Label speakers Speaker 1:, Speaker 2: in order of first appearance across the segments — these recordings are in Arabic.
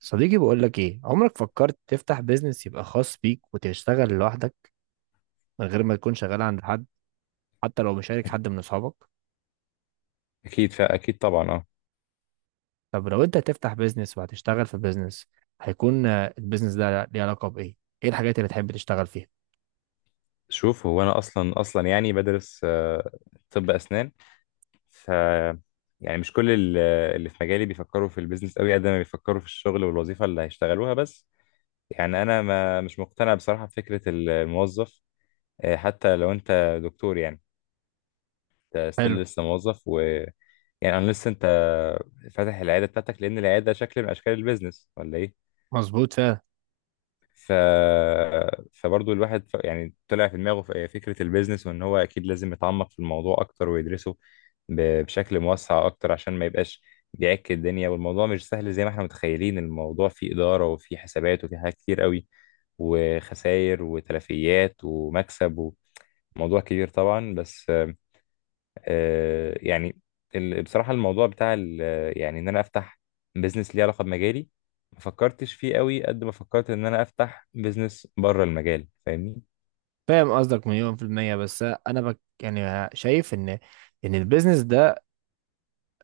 Speaker 1: صديقي بقول لك ايه؟ عمرك فكرت تفتح بيزنس يبقى خاص بيك وتشتغل لوحدك، من غير ما تكون شغال عند حد، حتى لو مشارك حد من اصحابك؟
Speaker 2: فاكيد طبعا، اه.
Speaker 1: طب لو انت هتفتح بيزنس وهتشتغل في بيزنس، هيكون البيزنس ده ليه علاقة بايه؟ ايه الحاجات اللي تحب تشتغل فيها؟
Speaker 2: شوف، هو انا اصلا اصلا يعني بدرس، طب اسنان. ف يعني مش كل ال- اللي في مجالي بيفكروا في البيزنس قوي قد ما بيفكروا في الشغل والوظيفه اللي هيشتغلوها بس. يعني انا ما مش مقتنع بصراحه بفكره الموظف. حتى لو انت دكتور، يعني انت
Speaker 1: حلو.
Speaker 2: ستيل لسه موظف. يعني انا لسه انت فاتح العياده بتاعتك لان العياده شكل من اشكال البيزنس ولا ايه؟
Speaker 1: مظبوط فعلا.
Speaker 2: ف... فبرضه الواحد يعني طلع في دماغه فكرة البيزنس، وان هو اكيد لازم يتعمق في الموضوع اكتر ويدرسه بشكل موسع اكتر عشان ما يبقاش بيعك الدنيا، والموضوع مش سهل زي ما احنا متخيلين. الموضوع فيه إدارة وفيه حسابات وفيه حاجات كتير قوي، وخسائر وتلفيات ومكسب، وموضوع كبير طبعا. بس يعني بصراحة الموضوع بتاع يعني إن أنا أفتح بيزنس ليه علاقة بمجالي ما فكرتش فيه قوي قد ما فكرت إن أنا أفتح بيزنس بره المجال، فاهمني؟
Speaker 1: فاهم قصدك، مليون في المية. بس انا بك يعني شايف ان البيزنس ده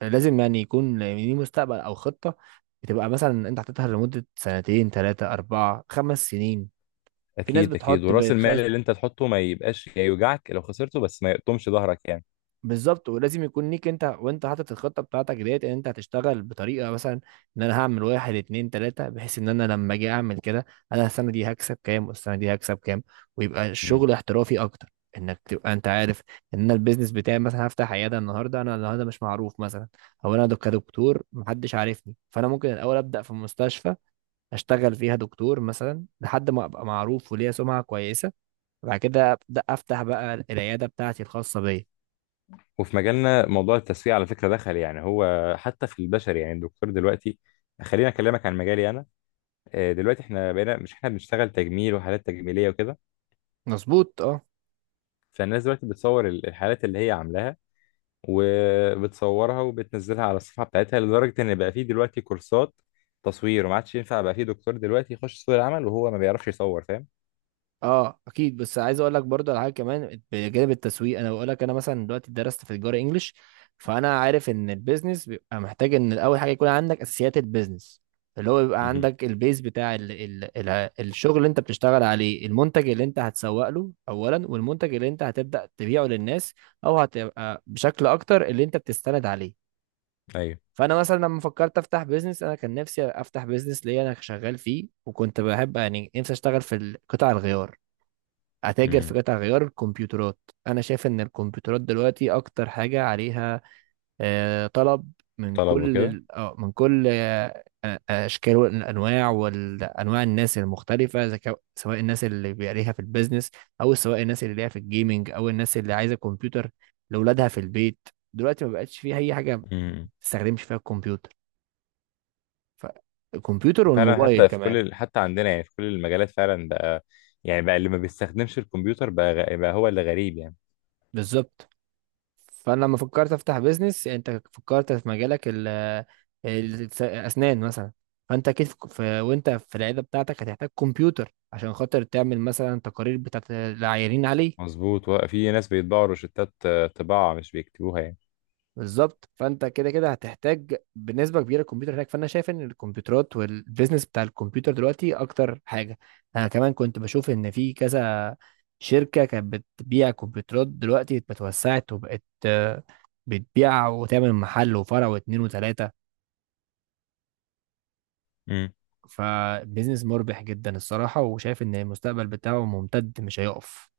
Speaker 1: لازم يعني يكون ليه مستقبل او خطة، بتبقى مثلا انت حاططها لمدة سنتين، ثلاثة، أربعة، خمس سنين. في ناس
Speaker 2: أكيد أكيد،
Speaker 1: بتحط
Speaker 2: ورأس المال اللي أنت تحطه ما يبقاش يوجعك لو خسرته بس ما يقطمش ظهرك يعني.
Speaker 1: بالظبط. ولازم يكون ليك انت وانت حاطط الخطه بتاعتك ديت، ان انت هتشتغل بطريقه، مثلا ان انا هعمل واحد اتنين تلاته، بحيث ان انا لما اجي اعمل كده انا السنه دي هكسب كام والسنه دي هكسب كام، ويبقى
Speaker 2: مم.
Speaker 1: الشغل احترافي اكتر، انك تبقى انت عارف ان انا البيزنس بتاعي مثلا هفتح عياده النهارده. انا النهارده مش معروف مثلا، او انا كدكتور محدش عارفني، فانا ممكن الاول ابدا في مستشفى اشتغل فيها دكتور مثلا لحد ما ابقى معروف وليا سمعه كويسه، وبعد كده ابدا افتح بقى العياده بتاعتي الخاصه بيا.
Speaker 2: وفي مجالنا موضوع التسويق على فكرة دخل، يعني هو حتى في البشري، يعني الدكتور دلوقتي. خلينا أكلمك عن مجالي أنا. دلوقتي إحنا بقينا مش، إحنا بنشتغل تجميل وحالات تجميلية وكده.
Speaker 1: مظبوط، اه.
Speaker 2: فالناس دلوقتي بتصور الحالات اللي هي عاملاها، وبتصورها وبتنزلها على الصفحة بتاعتها لدرجة إن بقى فيه دلوقتي كورسات تصوير. وما عادش ينفع بقى فيه دكتور دلوقتي يخش سوق العمل وهو ما بيعرفش يصور، فاهم؟
Speaker 1: اه، اكيد. بس عايز اقول لك برضه على حاجه كمان بجانب التسويق. انا بقول لك انا مثلا دلوقتي درست في تجاره انجلش، فانا عارف ان البيزنس بيبقى محتاج ان اول حاجه يكون عندك اساسيات البيزنس، اللي هو بيبقى
Speaker 2: مهم.
Speaker 1: عندك البيز بتاع ال الشغل اللي انت بتشتغل عليه، المنتج اللي انت هتسوق له اولا، والمنتج اللي انت هتبدا تبيعه للناس، او هتبقى بشكل اكتر اللي انت بتستند عليه.
Speaker 2: أيوه.
Speaker 1: فانا مثلا لما فكرت افتح بيزنس، انا كان نفسي افتح بيزنس ليا انا شغال فيه، وكنت بحب يعني نفسي اشتغل في قطاع الغيار، اتاجر في
Speaker 2: مم.
Speaker 1: قطع غيار الكمبيوترات. انا شايف ان الكمبيوترات دلوقتي اكتر حاجه عليها طلب، من
Speaker 2: طلبه
Speaker 1: كل
Speaker 2: كده.
Speaker 1: اشكال والانواع الناس المختلفه، إذا سواء الناس اللي بيعليها في البيزنس، او سواء الناس اللي ليها في الجيمنج، او الناس اللي عايزه كمبيوتر لاولادها في البيت. دلوقتي ما بقتش فيه اي حاجه ما
Speaker 2: مم.
Speaker 1: بتستخدمش فيها الكمبيوتر، فالكمبيوتر
Speaker 2: فعلا،
Speaker 1: والموبايل
Speaker 2: حتى في كل
Speaker 1: كمان.
Speaker 2: حتى عندنا يعني في كل المجالات فعلا بقى. يعني بقى اللي ما بيستخدمش الكمبيوتر بقى، بقى هو اللي غريب يعني.
Speaker 1: بالظبط. فانا لما فكرت افتح بيزنس، انت فكرت في مجالك الاسنان مثلا، فانت اكيد وانت في العياده بتاعتك هتحتاج كمبيوتر عشان خاطر تعمل مثلا تقارير بتاعت العيانين عليه.
Speaker 2: مظبوط، في ناس بيطبعوا روشتات، طباعة مش بيكتبوها يعني.
Speaker 1: بالظبط، فانت كده كده هتحتاج بنسبه كبيره الكمبيوتر هناك، فانا شايف ان الكمبيوترات والبيزنس بتاع الكمبيوتر دلوقتي اكتر حاجه. انا كمان كنت بشوف ان في كذا شركه كانت بتبيع كمبيوترات دلوقتي اتوسعت وبقت بتبيع وتعمل محل وفرع واتنين وتلاته.
Speaker 2: مم.
Speaker 1: فبيزنس مربح جدا الصراحة، وشايف ان المستقبل بتاعه ممتد مش هيقف.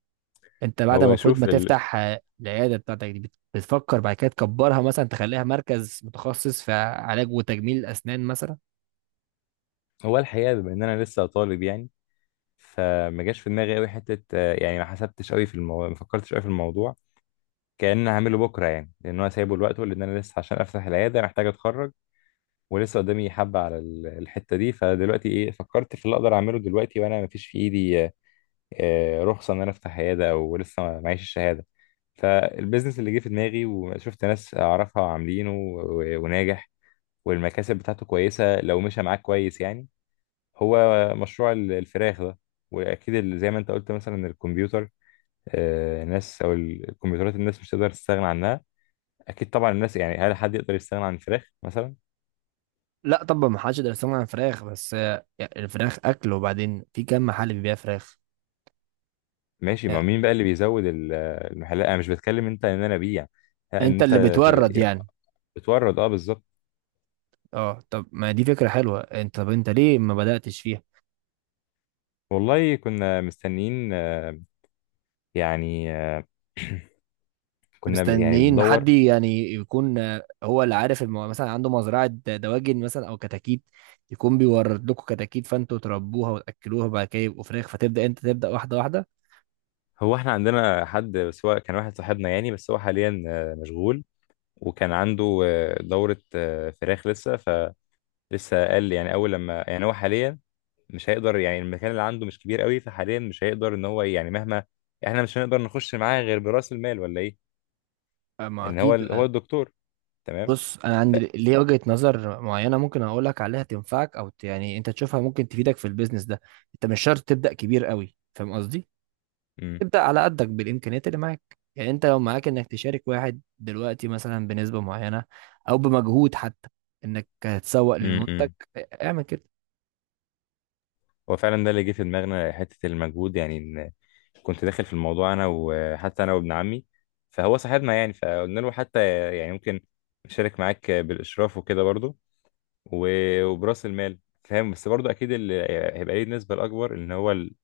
Speaker 1: انت بعد ما
Speaker 2: هو
Speaker 1: المفروض ما
Speaker 2: شوف
Speaker 1: تفتح العيادة بتاعتك دي بتفكر بعد كده تكبرها مثلا، تخليها مركز متخصص في علاج وتجميل الأسنان مثلا.
Speaker 2: هو الحقيقة بما إن أنا لسه طالب يعني، فما جاش في دماغي قوي حته. يعني ما حسبتش قوي في الموضوع، ما فكرتش قوي في الموضوع. كأن هعمله بكره يعني، لان هو سايبه لوقته، لان انا لسه عشان افتح العياده محتاج اتخرج. ولسه قدامي حبه على الحته دي. فدلوقتي ايه، فكرت في اللي اقدر اعمله دلوقتي، وانا ما فيش في ايدي رخصه ان انا افتح عياده، او لسه معيش الشهاده. فالبيزنس اللي جه في دماغي وشفت ناس اعرفها عاملينه وناجح، والمكاسب بتاعته كويسه لو مشى معاك كويس يعني، هو مشروع الفراخ ده. واكيد زي ما انت قلت مثلا الكمبيوتر، ناس او الكمبيوترات، الناس مش تقدر تستغنى عنها. اكيد طبعا. الناس يعني هل حد يقدر يستغنى عن الفراخ مثلا؟
Speaker 1: لا طبعا، ما حدش يقدر يستغنى عن فراخ، بس يعني الفراخ أكل، وبعدين في كم محل بيبيع فراخ.
Speaker 2: ماشي، ما
Speaker 1: آه،
Speaker 2: مين بقى اللي بيزود المحلات؟ انا مش بتكلم انت ان انا ابيع، لا، ان
Speaker 1: انت اللي
Speaker 2: انت
Speaker 1: بتورد
Speaker 2: تبقى
Speaker 1: يعني.
Speaker 2: بتورد، اه، بالظبط.
Speaker 1: اه، طب ما دي فكرة حلوة، طب انت ليه ما بدأتش فيها؟
Speaker 2: والله كنا مستنيين، يعني، كنا يعني
Speaker 1: مستنيين
Speaker 2: بندور.
Speaker 1: حد يعني يكون هو اللي عارف مثلا عنده مزرعة دواجن مثلا أو كتاكيت، يكون بيورد لكم كتاكيت فأنتوا تربوها وتأكلوها بعد كده يبقوا فراخ، أنت تبدأ واحدة واحدة.
Speaker 2: هو احنا عندنا حد بس هو كان واحد صاحبنا يعني، بس هو حاليا مشغول، وكان عنده دورة فراخ لسه. فلسه قال لي يعني اول لما، يعني هو حاليا مش هيقدر. يعني المكان اللي عنده مش كبير قوي، فحاليا مش هيقدر ان هو يعني، مهما، احنا مش هنقدر نخش معاه غير براس المال ولا ايه؟
Speaker 1: ما
Speaker 2: ان هو
Speaker 1: أكيد.
Speaker 2: هو الدكتور، تمام.
Speaker 1: بص، أنا
Speaker 2: ف
Speaker 1: عندي ليه وجهة نظر معينة ممكن أقول لك عليها، تنفعك أو يعني أنت تشوفها ممكن تفيدك في البيزنس ده. أنت مش شرط تبدأ كبير قوي، فاهم قصدي؟
Speaker 2: امم،
Speaker 1: ابدأ على قدك بالإمكانيات اللي معاك، يعني أنت لو معاك إنك تشارك واحد دلوقتي مثلا بنسبة معينة، أو بمجهود حتى إنك هتسوق للمنتج،
Speaker 2: امم.
Speaker 1: اعمل كده.
Speaker 2: هو فعلا ده اللي جه في دماغنا حته المجهود يعني، ان كنت داخل في الموضوع انا، وحتى انا وابن عمي. فهو صاحبنا يعني، فقلنا له حتى يعني ممكن نشارك معاك بالاشراف وكده برضو، وبراس المال، فاهم؟ بس برضو اكيد اللي هيبقى ليه النسبه الاكبر ان هو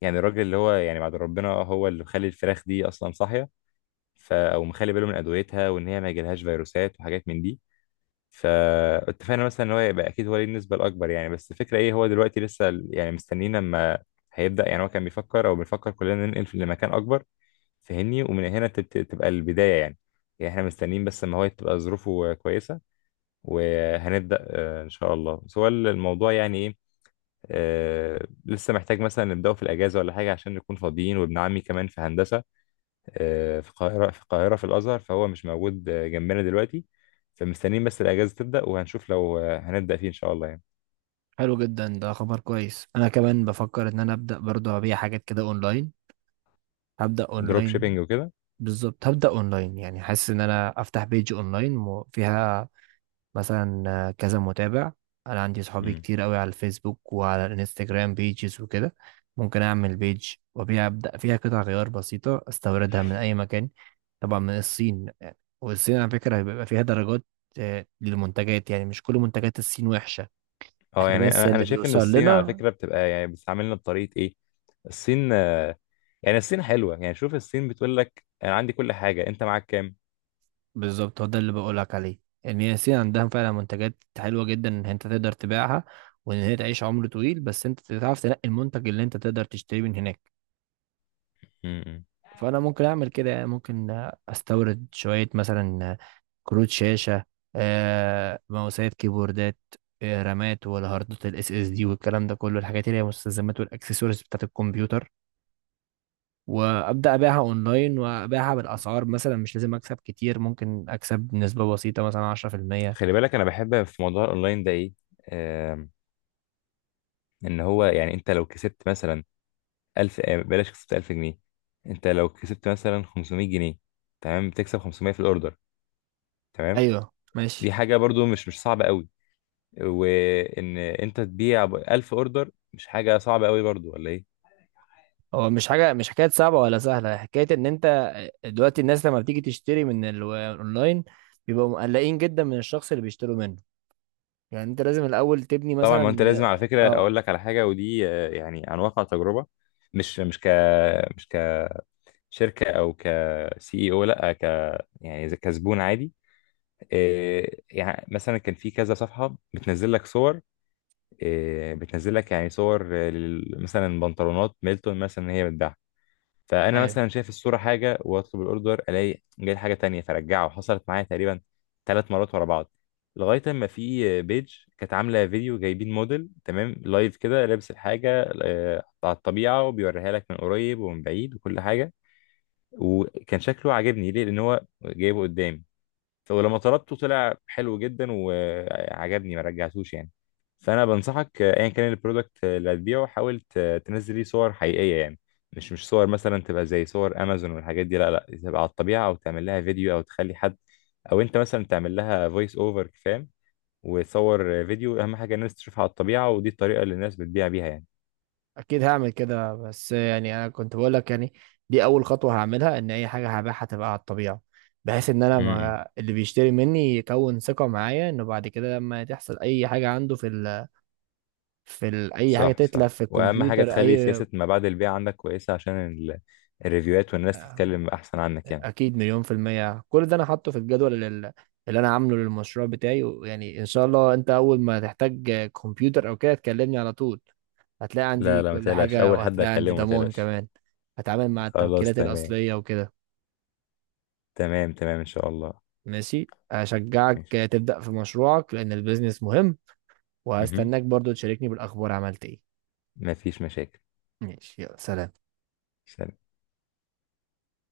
Speaker 2: يعني الراجل اللي هو، يعني بعد ربنا هو اللي مخلي الفراخ دي اصلا صاحيه، او مخلي باله من ادويتها وان هي ما يجيلهاش فيروسات وحاجات من دي. فاتفقنا مثلا ان هو يبقى اكيد هو ليه النسبه الاكبر يعني. بس الفكره ايه، هو دلوقتي لسه يعني مستنيين لما هيبدا. يعني هو كان بيفكر او بنفكر كلنا ننقل لمكان اكبر، فهمني؟ ومن هنا تبقى البدايه يعني. يعني احنا مستنيين بس ما هو تبقى ظروفه كويسه، وهنبدأ إن شاء الله. بس هو الموضوع يعني إيه، لسه محتاج مثلا نبدأه في الأجازة ولا حاجة عشان نكون فاضيين. وابن عمي كمان في هندسة في القاهرة، في الأزهر، فهو مش موجود جنبنا دلوقتي. فمستنيين بس الأجازة تبدأ، وهنشوف لو هنبدأ فيه إن شاء الله يعني.
Speaker 1: حلو جدا، ده خبر كويس. أنا كمان بفكر إن أنا أبدأ برضه أبيع حاجات كده أونلاين، هبدأ
Speaker 2: دروب
Speaker 1: أونلاين.
Speaker 2: شيبينج وكده.
Speaker 1: بالظبط، هبدأ أونلاين يعني، حاسس إن أنا أفتح بيج أونلاين وفيها مثلا كذا متابع، انا عندي صحابي
Speaker 2: مم.
Speaker 1: كتير قوي على الفيسبوك وعلى الانستجرام بيجز وكده. ممكن اعمل بيج وابيع، ابدا فيها قطع غيار بسيطه استوردها من اي مكان، طبعا من الصين. والصين على فكره بيبقى فيها درجات للمنتجات، يعني مش كل منتجات الصين وحشه.
Speaker 2: اه،
Speaker 1: احنا
Speaker 2: يعني
Speaker 1: بس
Speaker 2: انا
Speaker 1: اللي
Speaker 2: شايف ان
Speaker 1: بيوصل
Speaker 2: الصين على
Speaker 1: لنا.
Speaker 2: فكره بتبقى يعني بتستعملنا بطريقه ايه. الصين، يعني الصين حلوه يعني. شوف، الصين بتقول لك انا عندي كل حاجه انت معاك
Speaker 1: بالظبط، هو ده اللي بقولك عليه، ان هي الصين عندها فعلا منتجات حلوه جدا ان انت تقدر تبيعها وان هي تعيش عمر طويل، بس انت تعرف تنقي المنتج اللي انت تقدر تشتريه من هناك.
Speaker 2: كام.
Speaker 1: فانا ممكن اعمل كده، يعني ممكن استورد شويه مثلا كروت شاشه، ماوسات، كيبوردات، رامات، والهاردات الاس اس دي والكلام ده كله، الحاجات اللي هي مستلزمات والاكسسوارز بتاعت الكمبيوتر. وابدا ابيعها اونلاين وابيعها بالاسعار، مثلا مش لازم اكسب كتير، ممكن اكسب نسبه بسيطه مثلا 10%.
Speaker 2: خلي بالك، انا بحب في موضوع الاونلاين ده ايه؟ آم، ان هو يعني انت لو كسبت مثلا 1000، بلاش، كسبت 1000 جنيه، انت لو كسبت مثلا 500 جنيه، تمام، بتكسب 500 في الاوردر، تمام.
Speaker 1: ايوه،
Speaker 2: دي
Speaker 1: ماشي.
Speaker 2: حاجه برضو مش صعبه قوي. وان انت تبيع ب 1000 اوردر مش حاجه صعبه قوي برضو ولا ايه؟
Speaker 1: هو مش حاجه، مش حكايه صعبه ولا سهله، حكايه ان انت دلوقتي الناس لما بتيجي تشتري من الاونلاين بيبقوا مقلقين جدا من الشخص اللي بيشتروا منه، يعني انت لازم الاول تبني
Speaker 2: طبعا، ما
Speaker 1: مثلا.
Speaker 2: انت لازم، على فكره اقول
Speaker 1: اه،
Speaker 2: لك على حاجه ودي يعني عن واقع تجربه. مش مش ك مش كشركه او كسي اي، او لا، يعني زي كزبون عادي. يعني مثلا كان في كذا صفحة بتنزل لك صور، بتنزل لك يعني صور، مثلا بنطلونات ميلتون مثلا إن هي بتباع. فأنا
Speaker 1: ايوه.
Speaker 2: مثلا شايف الصورة حاجة وأطلب الأوردر ألاقي جاي حاجة تانية. فرجعه حصلت معايا تقريبا 3 مرات ورا بعض. لغاية ما في بيج كانت عاملة فيديو، جايبين موديل تمام لايف كده لابس الحاجة على الطبيعة، وبيوريها لك من قريب ومن بعيد وكل حاجة. وكان شكله عاجبني ليه، لأن هو جايبه قدامي. ولما طلبته طلع حلو جدا وعجبني، ما رجعتوش يعني. فانا بنصحك ايا كان البرودكت اللي هتبيعه، حاول تنزل ليه صور حقيقيه يعني. مش صور مثلا تبقى زي صور امازون والحاجات دي، لا لا، تبقى على الطبيعه، او تعمل لها فيديو، او تخلي حد، او انت مثلا تعمل لها فويس اوفر، فاهم؟ وتصور فيديو. اهم حاجه الناس تشوفها على الطبيعه، ودي الطريقه اللي الناس بتبيع بيها يعني.
Speaker 1: اكيد هعمل كده، بس يعني انا كنت بقول لك يعني دي اول خطوه هعملها، ان اي حاجه هبيعها تبقى على الطبيعه، بحيث ان انا،
Speaker 2: امم.
Speaker 1: ما اللي بيشتري مني يكون ثقه معايا، انه بعد كده لما تحصل اي حاجه عنده في اي حاجه
Speaker 2: صح
Speaker 1: تتلف
Speaker 2: صح،
Speaker 1: في
Speaker 2: واهم حاجه
Speaker 1: الكمبيوتر
Speaker 2: تخلي
Speaker 1: اي.
Speaker 2: سياسه ما بعد البيع عندك كويسه عشان الريفيوهات، والناس تتكلم احسن عنك يعني.
Speaker 1: اكيد، مليون في المية، كل ده انا حاطه في الجدول اللي انا عامله للمشروع بتاعي. ويعني ان شاء الله انت اول ما تحتاج كمبيوتر او كده تكلمني على طول، هتلاقي
Speaker 2: لا
Speaker 1: عندي
Speaker 2: لا، ما
Speaker 1: كل
Speaker 2: تقلقش،
Speaker 1: حاجة
Speaker 2: اول حد
Speaker 1: وهتلاقي عندي
Speaker 2: اكلمه، ما
Speaker 1: ضمان
Speaker 2: تقلقش.
Speaker 1: كمان، هتعامل مع
Speaker 2: خلاص،
Speaker 1: التوكيلات
Speaker 2: تمام.
Speaker 1: الأصلية وكده.
Speaker 2: تمام ان شاء الله.
Speaker 1: ماشي، أشجعك
Speaker 2: ماشي.
Speaker 1: تبدأ في مشروعك لأن البيزنس مهم،
Speaker 2: مهم.
Speaker 1: وهستناك برضو تشاركني بالأخبار عملت إيه.
Speaker 2: ما فيش مشاكل.
Speaker 1: ماشي، يلا سلام.
Speaker 2: سلام.